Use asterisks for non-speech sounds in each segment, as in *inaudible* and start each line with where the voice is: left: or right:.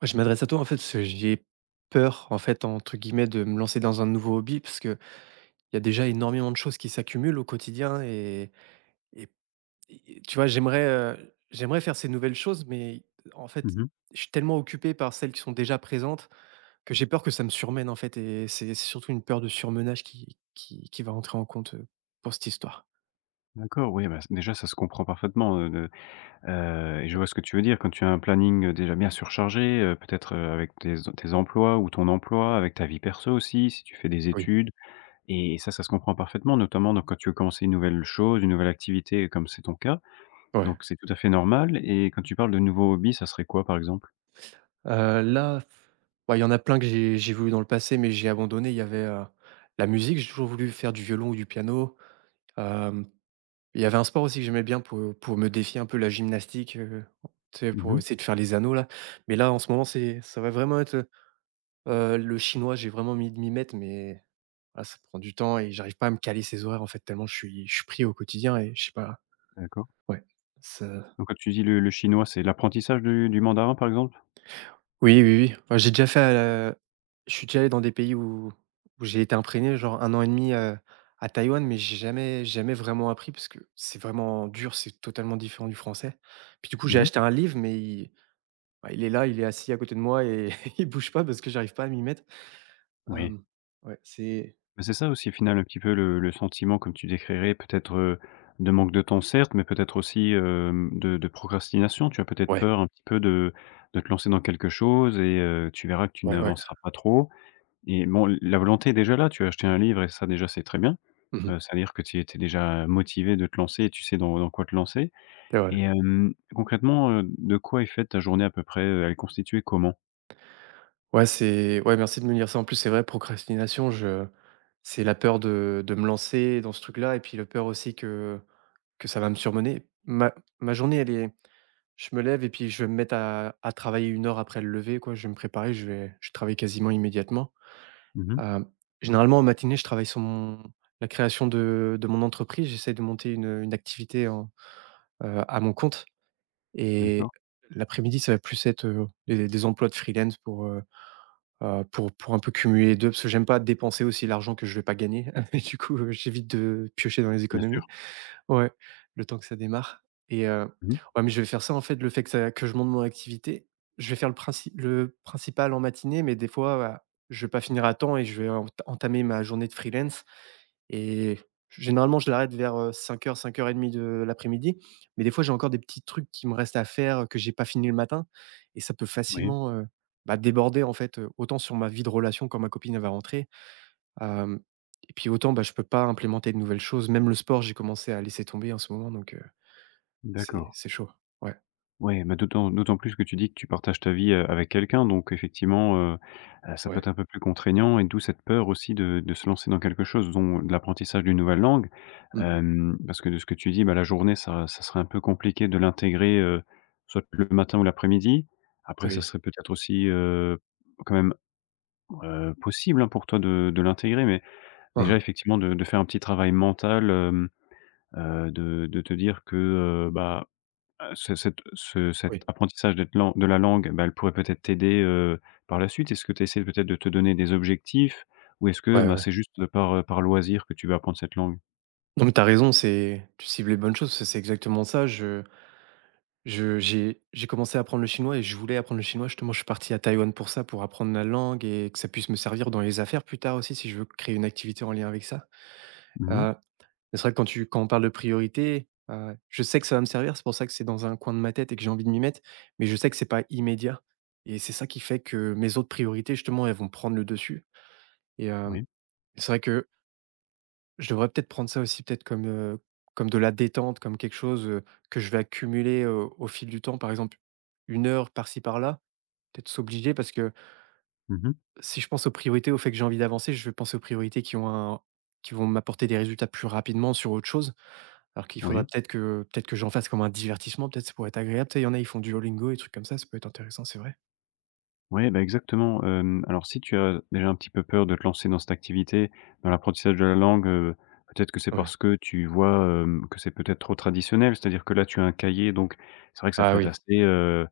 right: Ouais, je m'adresse à toi en fait, parce que j'ai peur en fait entre guillemets de me lancer dans un nouveau hobby parce que il y a déjà énormément de choses qui s'accumulent au quotidien et- et tu vois j'aimerais faire ces nouvelles choses mais en fait
left: Mmh.
right: je suis tellement occupé par celles qui sont déjà présentes que j'ai peur que ça me surmène en fait et c'est surtout une peur de surmenage qui va rentrer en compte pour cette histoire.
left: D'accord, oui, bah, c déjà ça se comprend parfaitement, de et je vois ce que tu veux dire quand tu as un planning, déjà bien surchargé, peut-être, avec tes emplois ou ton emploi, avec ta vie perso aussi, si tu fais des
right: Oui.
left: études et ça se comprend parfaitement, notamment donc quand tu veux commencer une nouvelle chose, une nouvelle activité comme c'est ton cas,
right: Ouais.
left: donc c'est tout à fait normal et quand tu parles de nouveaux hobbies, ça serait quoi par exemple?
right: Là, ouais, il y en a plein que j'ai voulu dans le passé mais j'ai abandonné. Il y avait la musique, j'ai toujours voulu faire du violon ou du piano. Hem, il y avait un sport aussi que j'aimais bien pour me défier un peu, la gymnastique, tu sais, pour
left: Mmh.
right: essayer de faire les anneaux là. Mais là, en ce moment, c'est ça va vraiment être, le chinois. J'ai vraiment mis de m'y mettre, mais ah, ça prend du temps et j'arrive pas à me caler ces horaires, en fait, tellement je suis pris au quotidien et je sais pas,
left: D'accord,
right: ouais, ça.
left: donc quand tu dis le chinois, c'est l'apprentissage du mandarin par exemple?
right: Oui, oui, oui. Enfin, j'ai déjà fait, je suis déjà allé dans des pays où j'ai été imprégné, genre un an et demi 2 à Taïwan, mais j'ai jamais vraiment appris parce que c'est vraiment dur, c'est totalement différent du français. Puis du coup, j'ai
left: Mmh.
right: acheté un livre, mais il bah, il est là, il est assis à côté de moi et *laughs* il bouge pas parce que j'arrive pas à m'y mettre.
left: Oui.
right: Hem, ouais, c'est
left: Mais c'est ça aussi, au final, un petit peu le sentiment comme tu décrirais, peut-être, de manque de temps certes, mais peut-être aussi, de procrastination. Tu as peut-être
right: ouais,
left: peur un petit peu de te lancer dans quelque chose et tu verras que tu
right: ouais, ouais.
left: n'avanceras pas trop et bon, la volonté est déjà là. Tu as acheté un livre et ça déjà, c'est très bien.
right: Mmh.
left: Ça veut dire que tu étais déjà motivé de te lancer et tu sais dans quoi te lancer
right: C'est vrai.
left: et concrètement, de quoi est faite ta journée à peu près? Elle est constituée comment?
right: Ouais, c'est ouais, merci de me dire ça. En plus, c'est vrai, procrastination. Je c'est la peur de me lancer dans ce truc-là et puis la peur aussi que ça va me surmener. Ma journée, elle est je me lève et puis je vais me mettre à travailler une heure après le lever, quoi. Je vais me préparer, je travaille quasiment immédiatement.
left: Mmh.
right: Hem, Généralement, en matinée, je travaille sur mon la création de mon entreprise. J'essaie de monter une activité en, à mon compte et
left: D'accord.
right: l'après-midi, ça va plus être, des emplois de freelance pour un peu cumuler les 2 parce que j'aime pas dépenser aussi l'argent que je vais pas gagner. *laughs* Et du coup, j'évite de piocher dans les
left: Bien sûr.
right: économies. Ouais, le temps que ça démarre et
left: Mmh.
right: ouais, mais je vais faire ça, en fait, le fait que je monte mon activité. Je vais faire le principal en matinée, mais des fois, bah, je vais pas finir à temps et je vais entamer ma journée de freelance et généralement, je l'arrête vers 5 heures, 17:00-17:30 de l'après-midi, mais des fois, j'ai encore des petits trucs qui me restent à faire, que j'ai pas fini le matin et ça peut
left: Oui.
right: facilement, bah, déborder, en fait, autant sur ma vie de relation quand ma copine elle va rentrer Hem et puis autant, bah, je peux pas implémenter de nouvelles choses. Même le sport, j'ai commencé à laisser tomber en ce moment, donc c'est
left: D'accord.
right: c'est chaud. Ouais,
left: Ouais, mais d'autant plus que tu dis que tu partages ta vie, avec quelqu'un, donc effectivement, ça peut être
right: ouais.
left: un peu plus contraignant et d'où cette peur aussi de se lancer dans quelque chose, dont de l'apprentissage d'une nouvelle langue.
right: Mmh mh.
left: Parce que de ce que tu dis, bah, la journée, ça ça serait un peu compliqué de l'intégrer, soit le matin ou l'après-midi. Après, ça
right: Oui.
left: serait peut-être aussi, quand même, possible, hein, pour toi de l'intégrer, mais
right: Hein,
left: déjà
right: hein.
left: effectivement de faire un petit travail mental, de te dire que, bah. Ce cet
right: Oui.
left: apprentissage d'être lan de la langue, bah, elle pourrait peut-être t'aider, par la suite. Est-ce que tu essaies peut-être de te donner des objectifs? Ou est-ce que,
right: Ouais, ouais,
left: bah,
right: ouais.
left: c'est juste par loisir que tu vas apprendre cette langue?
right: Non, mais t'as raison, c'est tu cibles les bonnes choses, parce que c'est exactement ça. Je j'ai commencé à apprendre le chinois et je voulais apprendre le chinois. Justement, je suis parti à Taïwan pour ça, pour apprendre la langue et que ça puisse me servir dans les affaires plus tard aussi si je veux créer une activité en lien avec ça.
left: Mmh mh.
right: Heu Mais c'est vrai que quand on parle de priorité, je sais que ça va me servir, c'est pour ça que c'est dans un coin de ma tête et que j'ai envie de m'y mettre, mais je sais que c'est pas immédiat et c'est ça qui fait que mes autres priorités justement, elles vont prendre le dessus et
left: Oui.
right: c'est vrai que je devrais peut-être prendre ça aussi peut-être comme, comme de la détente, comme quelque chose, que je vais accumuler, au fil du temps. Par exemple, une heure par-ci par-là, peut-être s'obliger parce que
left: Mmh mh.
right: si je pense aux priorités, au fait que j'ai envie d'avancer, je vais penser aux priorités qui ont un qui vont m'apporter des résultats plus rapidement sur autre chose. Alors qu'il faudra
left: Oui.
right: peut-être que j'en fasse comme un divertissement, peut-être ça pourrait être agréable. Tu sais, il y en a, ils font du Duolingo et trucs comme ça peut être intéressant, c'est vrai.
left: Oui, bah, exactement, alors si tu as déjà un petit peu peur de te lancer dans cette activité, dans l'apprentissage de la langue, peut-être que c'est
right: Ouais.
left: parce que tu vois, que c'est peut-être trop traditionnel. C'est-à-dire que là, tu as un cahier, donc c'est vrai que ça
right: Ah
left: peut être
right: oui.
left: assez, heu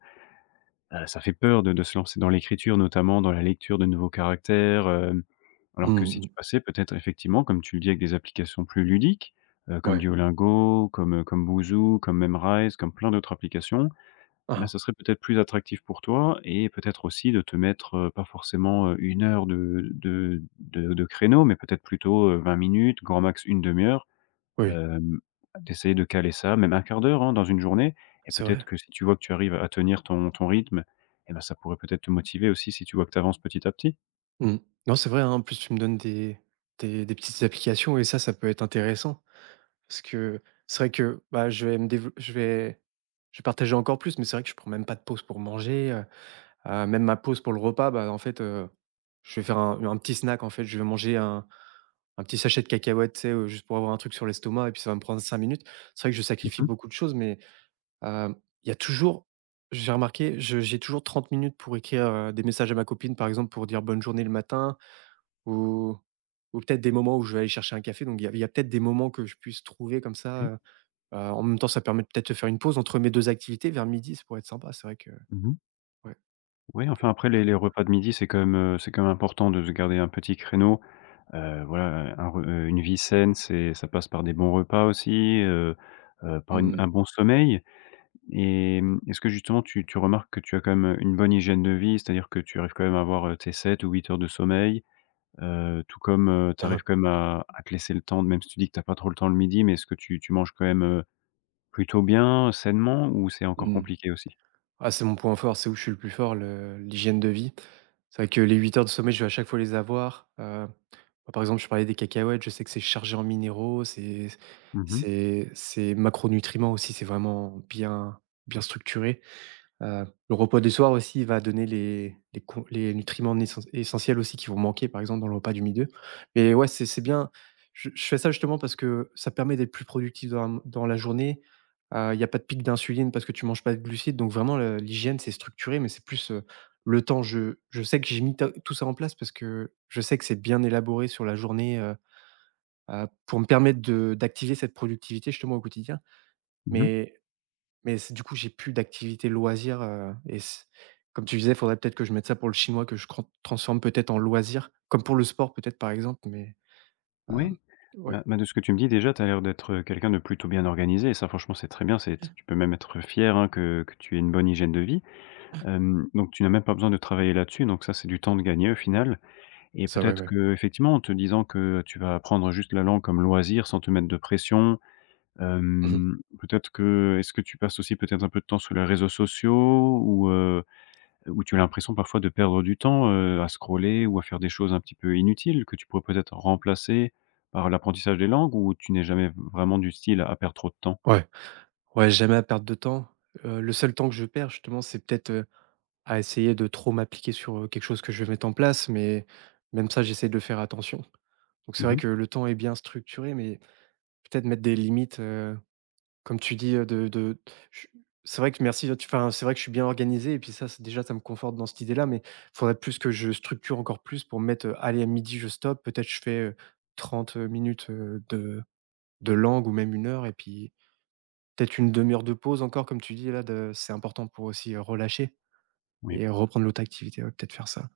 left: Heu, ça fait peur de se lancer dans l'écriture, notamment dans la lecture de nouveaux caractères, alors que
right: Mmh.
left: si tu
right: Mmh.
left: passais peut-être effectivement, comme tu le dis, avec des applications plus ludiques, comme
right: Ouais.
left: Duolingo, comme Boozoo, comme Memrise, comme plein d'autres applications eh ben,
right: Ah
left: ça serait peut-être plus attractif pour toi et peut-être aussi de te mettre, pas forcément, 1 heure de créneau, mais peut-être plutôt, 20 minutes, grand max une demi heure.
right: oui, oui,
left: Hem, d'essayer de caler ça, même un quart d'heure, hein, dans une journée et
right: c'est
left: peut-être
right: vrai.
left: que si tu vois que tu arrives à tenir ton rythme et ben ça pourrait peut-être te motiver aussi si tu vois que tu avances petit à petit.
right: Mmh. Non, c'est vrai, hein, en plus tu me donnes des petites applications et ça peut être intéressant. Parce que c'est vrai que, bah, je vais partager encore plus, mais c'est vrai que je prends même pas de pause pour manger. Même ma pause pour le repas, bah, en fait, je vais faire un petit snack, en fait. Je vais manger un petit sachet de cacahuètes, tu sais, juste pour avoir un truc sur l'estomac et puis ça va me prendre 5 minutes. C'est vrai que je sacrifie
left: Mmh.
right: beaucoup de choses, mais, hem, il y a toujours j'ai remarqué, je j'ai toujours 30 minutes pour écrire, des messages à ma copine, par exemple, pour dire bonne journée le matin ou ou peut-être des moments où je vais aller chercher un café. Donc il y a peut-être des moments que je puisse trouver comme ça,
left: Oui.
right: en même temps, ça permet peut-être de faire une pause entre mes 2 activités vers midi, ça pourrait être sympa. C'est vrai que
left: Mmh.
right: ouais,
left: Oui, enfin après les
right: ouais.
left: les repas de midi c'est quand même important de se garder un petit créneau. Voilà, un re une vie saine, c'est ça passe par des bons repas aussi, par une
right: Mmh.
left: un bon sommeil et est-ce que justement tu remarques que tu as quand même, une bonne hygiène de vie? C'est-à-dire que tu arrives quand même à avoir, tes 7 ou 8 heures de sommeil, tout comme, tu
right: Hein
left: arrives
right: hein.
left: quand même à te laisser le temps, même si tu dis que tu as pas trop le temps le midi, mais est-ce que tu manges quand même, plutôt bien, sainement ou c'est encore
right: Mmh.
left: compliqué aussi?
right: Ah, c'est mon point fort, c'est où je suis le plus fort, le l'hygiène de vie. C'est vrai que les 8 heures de sommeil, je vais à chaque fois les avoir. Bah, par exemple, je parlais des cacahuètes, je sais que c'est chargé en minéraux, c'est
left: Mmh.
right: c'est c'est macronutriments aussi, c'est vraiment bien structuré. Le repas du soir aussi va donner les nutriments nécess essentiels aussi qui vont manquer, par exemple, dans le repas du midi. Mais ouais, c'est bien. Je fais ça justement parce que ça permet d'être plus productif dans la journée. Il y a pas de pic d'insuline parce que tu manges pas de glucides, donc vraiment le l'hygiène, c'est structuré, mais c'est plus, le temps. Je sais que j'ai mis ta tout ça en place parce que je sais que c'est bien élaboré sur la journée, pour me permettre de d'activer cette productivité justement au quotidien.
left: Mmh.
right: Mais mais c'est du coup, j'ai plus d'activité loisir, et c comme tu disais, il faudrait peut-être que je mette ça pour le chinois, que je cran transforme peut-être en loisir, comme pour le sport peut-être, par exemple, mais hem,
left: Oui,
right: ouais,
left: bah, de ce que tu me dis déjà, tu as l'air d'être, quelqu'un de plutôt bien organisé et ça franchement c'est très bien, c'est tu peux même être fier, hein, que tu aies une bonne hygiène de vie. Donc tu n'as même pas besoin de travailler là-dessus, donc ça c'est du temps de gagner au final et
right: ça ouais,
left: peut-être
right: ouais.
left: que, effectivement, en te disant que tu vas apprendre juste la langue comme loisir sans te mettre de pression,
right: Mmh.
left: peut-être que est-ce que tu passes aussi peut-être un peu de temps sur les réseaux sociaux ou où tu as l'impression parfois de perdre du temps, à scroller ou à faire des choses un petit peu inutiles que tu pourrais peut-être remplacer par l'apprentissage des langues ou tu n'es jamais vraiment du style à perdre trop de temps?
right: Ouais, ouais, jamais à perdre de temps. Le seul temps que je perds justement, c'est peut-être, à essayer de trop m'appliquer sur, quelque chose que je vais mettre en place, mais même ça, j'essaie de faire attention. Donc c'est vrai
left: Mmh.
right: que le temps est bien structuré, mais peut-être mettre des limites, comme tu dis, de je c'est vrai que merci, tu enfin, c'est vrai que je suis bien organisé et puis ça, c'est déjà, ça me conforte dans cette idée-là, mais il faudrait plus que je structure encore plus pour mettre: «Allez, à midi je stoppe». Peut-être je fais, 30 minutes, de langue ou même une heure et puis peut-être une demi heure de pause encore comme tu dis là de c'est important pour aussi, relâcher
left: Oui,
right: et reprendre l'autre activité, ouais, peut-être faire ça.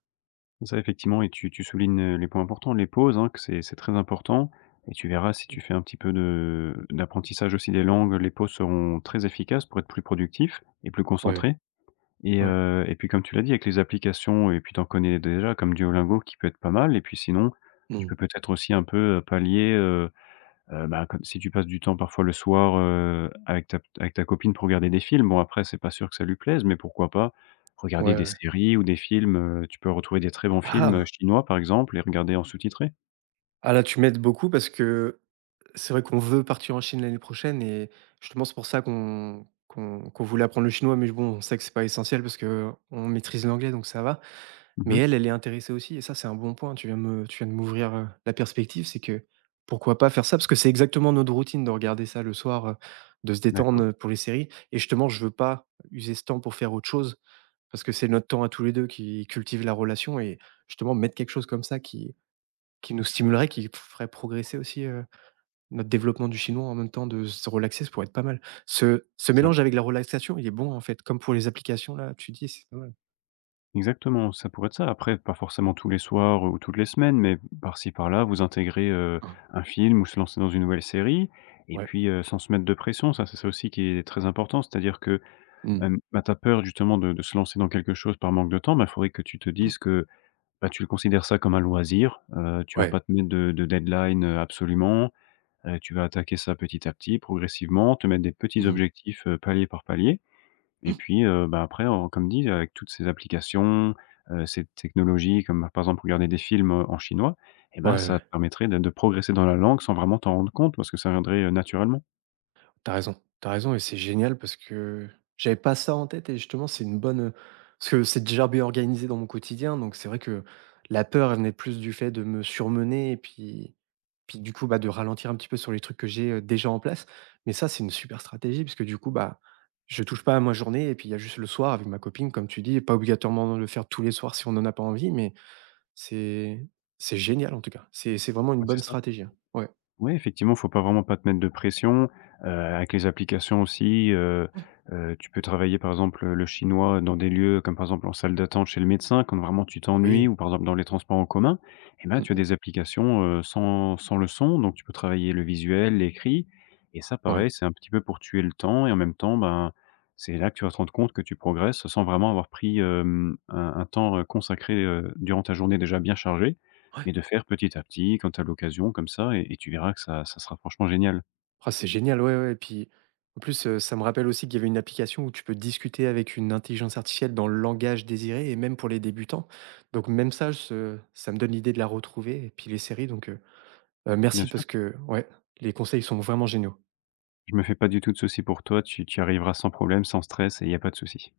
left: ça effectivement et tu soulignes, les points importants, les pauses, hein, que c'est très important et tu verras si
right: Mmh.
left: tu fais un petit peu de d'apprentissage aussi des langues, les pauses seront très efficaces pour être plus productif et plus
right: Ouais,
left: concentré. Et
right: ouais.
left: heu et puis comme tu l'as dit avec les applications et puis t'en connais déjà comme Duolingo qui peut être pas mal et puis sinon, tu
right: Mmh.
left: peux peut-être aussi un peu, pallier, bah, comme si tu passes du temps parfois le soir, avec ta copine pour regarder des films. Bon après c'est pas sûr que ça lui plaise, mais pourquoi pas regarder
right: Ouais,
left: des
right: ouais.
left: séries ou des films, tu peux retrouver des très bons films,
right: Ah!
left: chinois par exemple et regarder en sous-titré.
right: Ah là, tu m'aides beaucoup parce que c'est vrai qu'on veut partir en Chine l'année prochaine et justement, c'est pour ça qu'on voulait apprendre le chinois, mais bon, on sait que c'est pas essentiel parce que on maîtrise l'anglais, donc ça va. Mais
left: Mmh.
right: elle, elle est intéressée aussi et ça, c'est un bon point. Tu viens de m'ouvrir la perspective, c'est que pourquoi pas faire ça? Parce que c'est exactement notre routine de regarder ça le soir, de se détendre
left: D'accord.
right: pour les séries. Et justement, je veux pas user ce temps pour faire autre chose parce que c'est notre temps à tous les deux qui cultive la relation et justement, mettre quelque chose comme ça qui nous stimulerait, qui ferait progresser aussi. Notre développement du chinois en même temps de se relaxer, ça pourrait être pas mal. Ce
left: Ça
right: mélange avec la relaxation, il est bon, en fait, comme pour les applications là, tu dis, c'est pas mal.
left: Exactement, ça pourrait être ça. Après, pas forcément tous les soirs ou toutes les semaines, mais par-ci par-là, vous intégrez,
right: Ah,
left: un film ou se lancer dans une nouvelle série et
right: ouais.
left: puis, sans se mettre de pression, ça, c'est ça aussi qui est très important. C'est-à-dire que,
right: Mmh.
left: bah, tu as peur justement de se lancer dans quelque chose par manque de temps, bah, il faudrait que tu te dises que, bah, tu le considères ça comme un loisir, tu vas
right: Ouais.
left: pas te mettre de deadline, absolument, tu vas attaquer ça petit à petit, progressivement, te mettre des petits
right: Mmh.
left: objectifs, palier par palier et puis, bah, après, en comme dit, avec toutes ces applications, ces technologies comme, par exemple, regarder des films, en chinois et ben, ça te
right: Ouais.
left: permettrait de progresser dans la langue sans vraiment t'en rendre compte parce que ça viendrait, naturellement.
right: T'as raison, t'as raison et c'est génial parce que j'avais pas ça en tête et justement, c'est une bonne, parce que c'est déjà bien organisé dans mon quotidien, donc c'est vrai que la peur, elle venait plus du fait de me surmener et puis du coup, bah, de ralentir un petit peu sur les trucs que j'ai, déjà en place. Mais ça, c'est une super stratégie parce que du coup, bah, je touche pas à ma journée et puis il y a juste le soir avec ma copine, comme tu dis, pas obligatoirement le faire tous les soirs si on n'en a pas envie, mais c'est c'est génial en tout cas. C'est vraiment une
left: Ouais, c'est
right: bonne
left: ça.
right: stratégie, hein. Ouais.
left: Oui, effectivement, faut pas vraiment pas te mettre de pression, avec les applications aussi, tu peux travailler, par exemple, le chinois dans des lieux comme, par exemple, en salle d'attente chez le médecin, quand vraiment tu t'ennuies
right: Oui.
left: ou, par exemple, dans les transports en commun et ben,
right: Mmh
left: tu as
right: mh.
left: des applications, sans le son, donc tu peux travailler le visuel, l'écrit et ça,
right: Ouais.
left: pareil, c'est un petit peu pour tuer le temps et en même temps, ben, c'est là que tu vas te rendre compte que tu progresses sans vraiment avoir pris, un temps, consacré, durant ta journée déjà bien chargée
right: Ouais.
left: mais de faire petit à petit quand tu as l'occasion comme ça et tu verras que ça sera franchement génial.
right: Ah, c'est génial, ouais, ouais. Et puis, en plus, ça me rappelle aussi qu'il y avait une application où tu peux discuter avec une intelligence artificielle dans le langage désiré et même pour les débutants. Donc même ça, ce ça me donne l'idée de la retrouver et puis les séries donc,
left: Bien
right: merci
left: sûr,
right: parce que, ouais, les conseils sont vraiment géniaux.
left: je me fais pas du tout de soucis pour toi, tu y arriveras sans problème, sans stress et il y a pas de souci.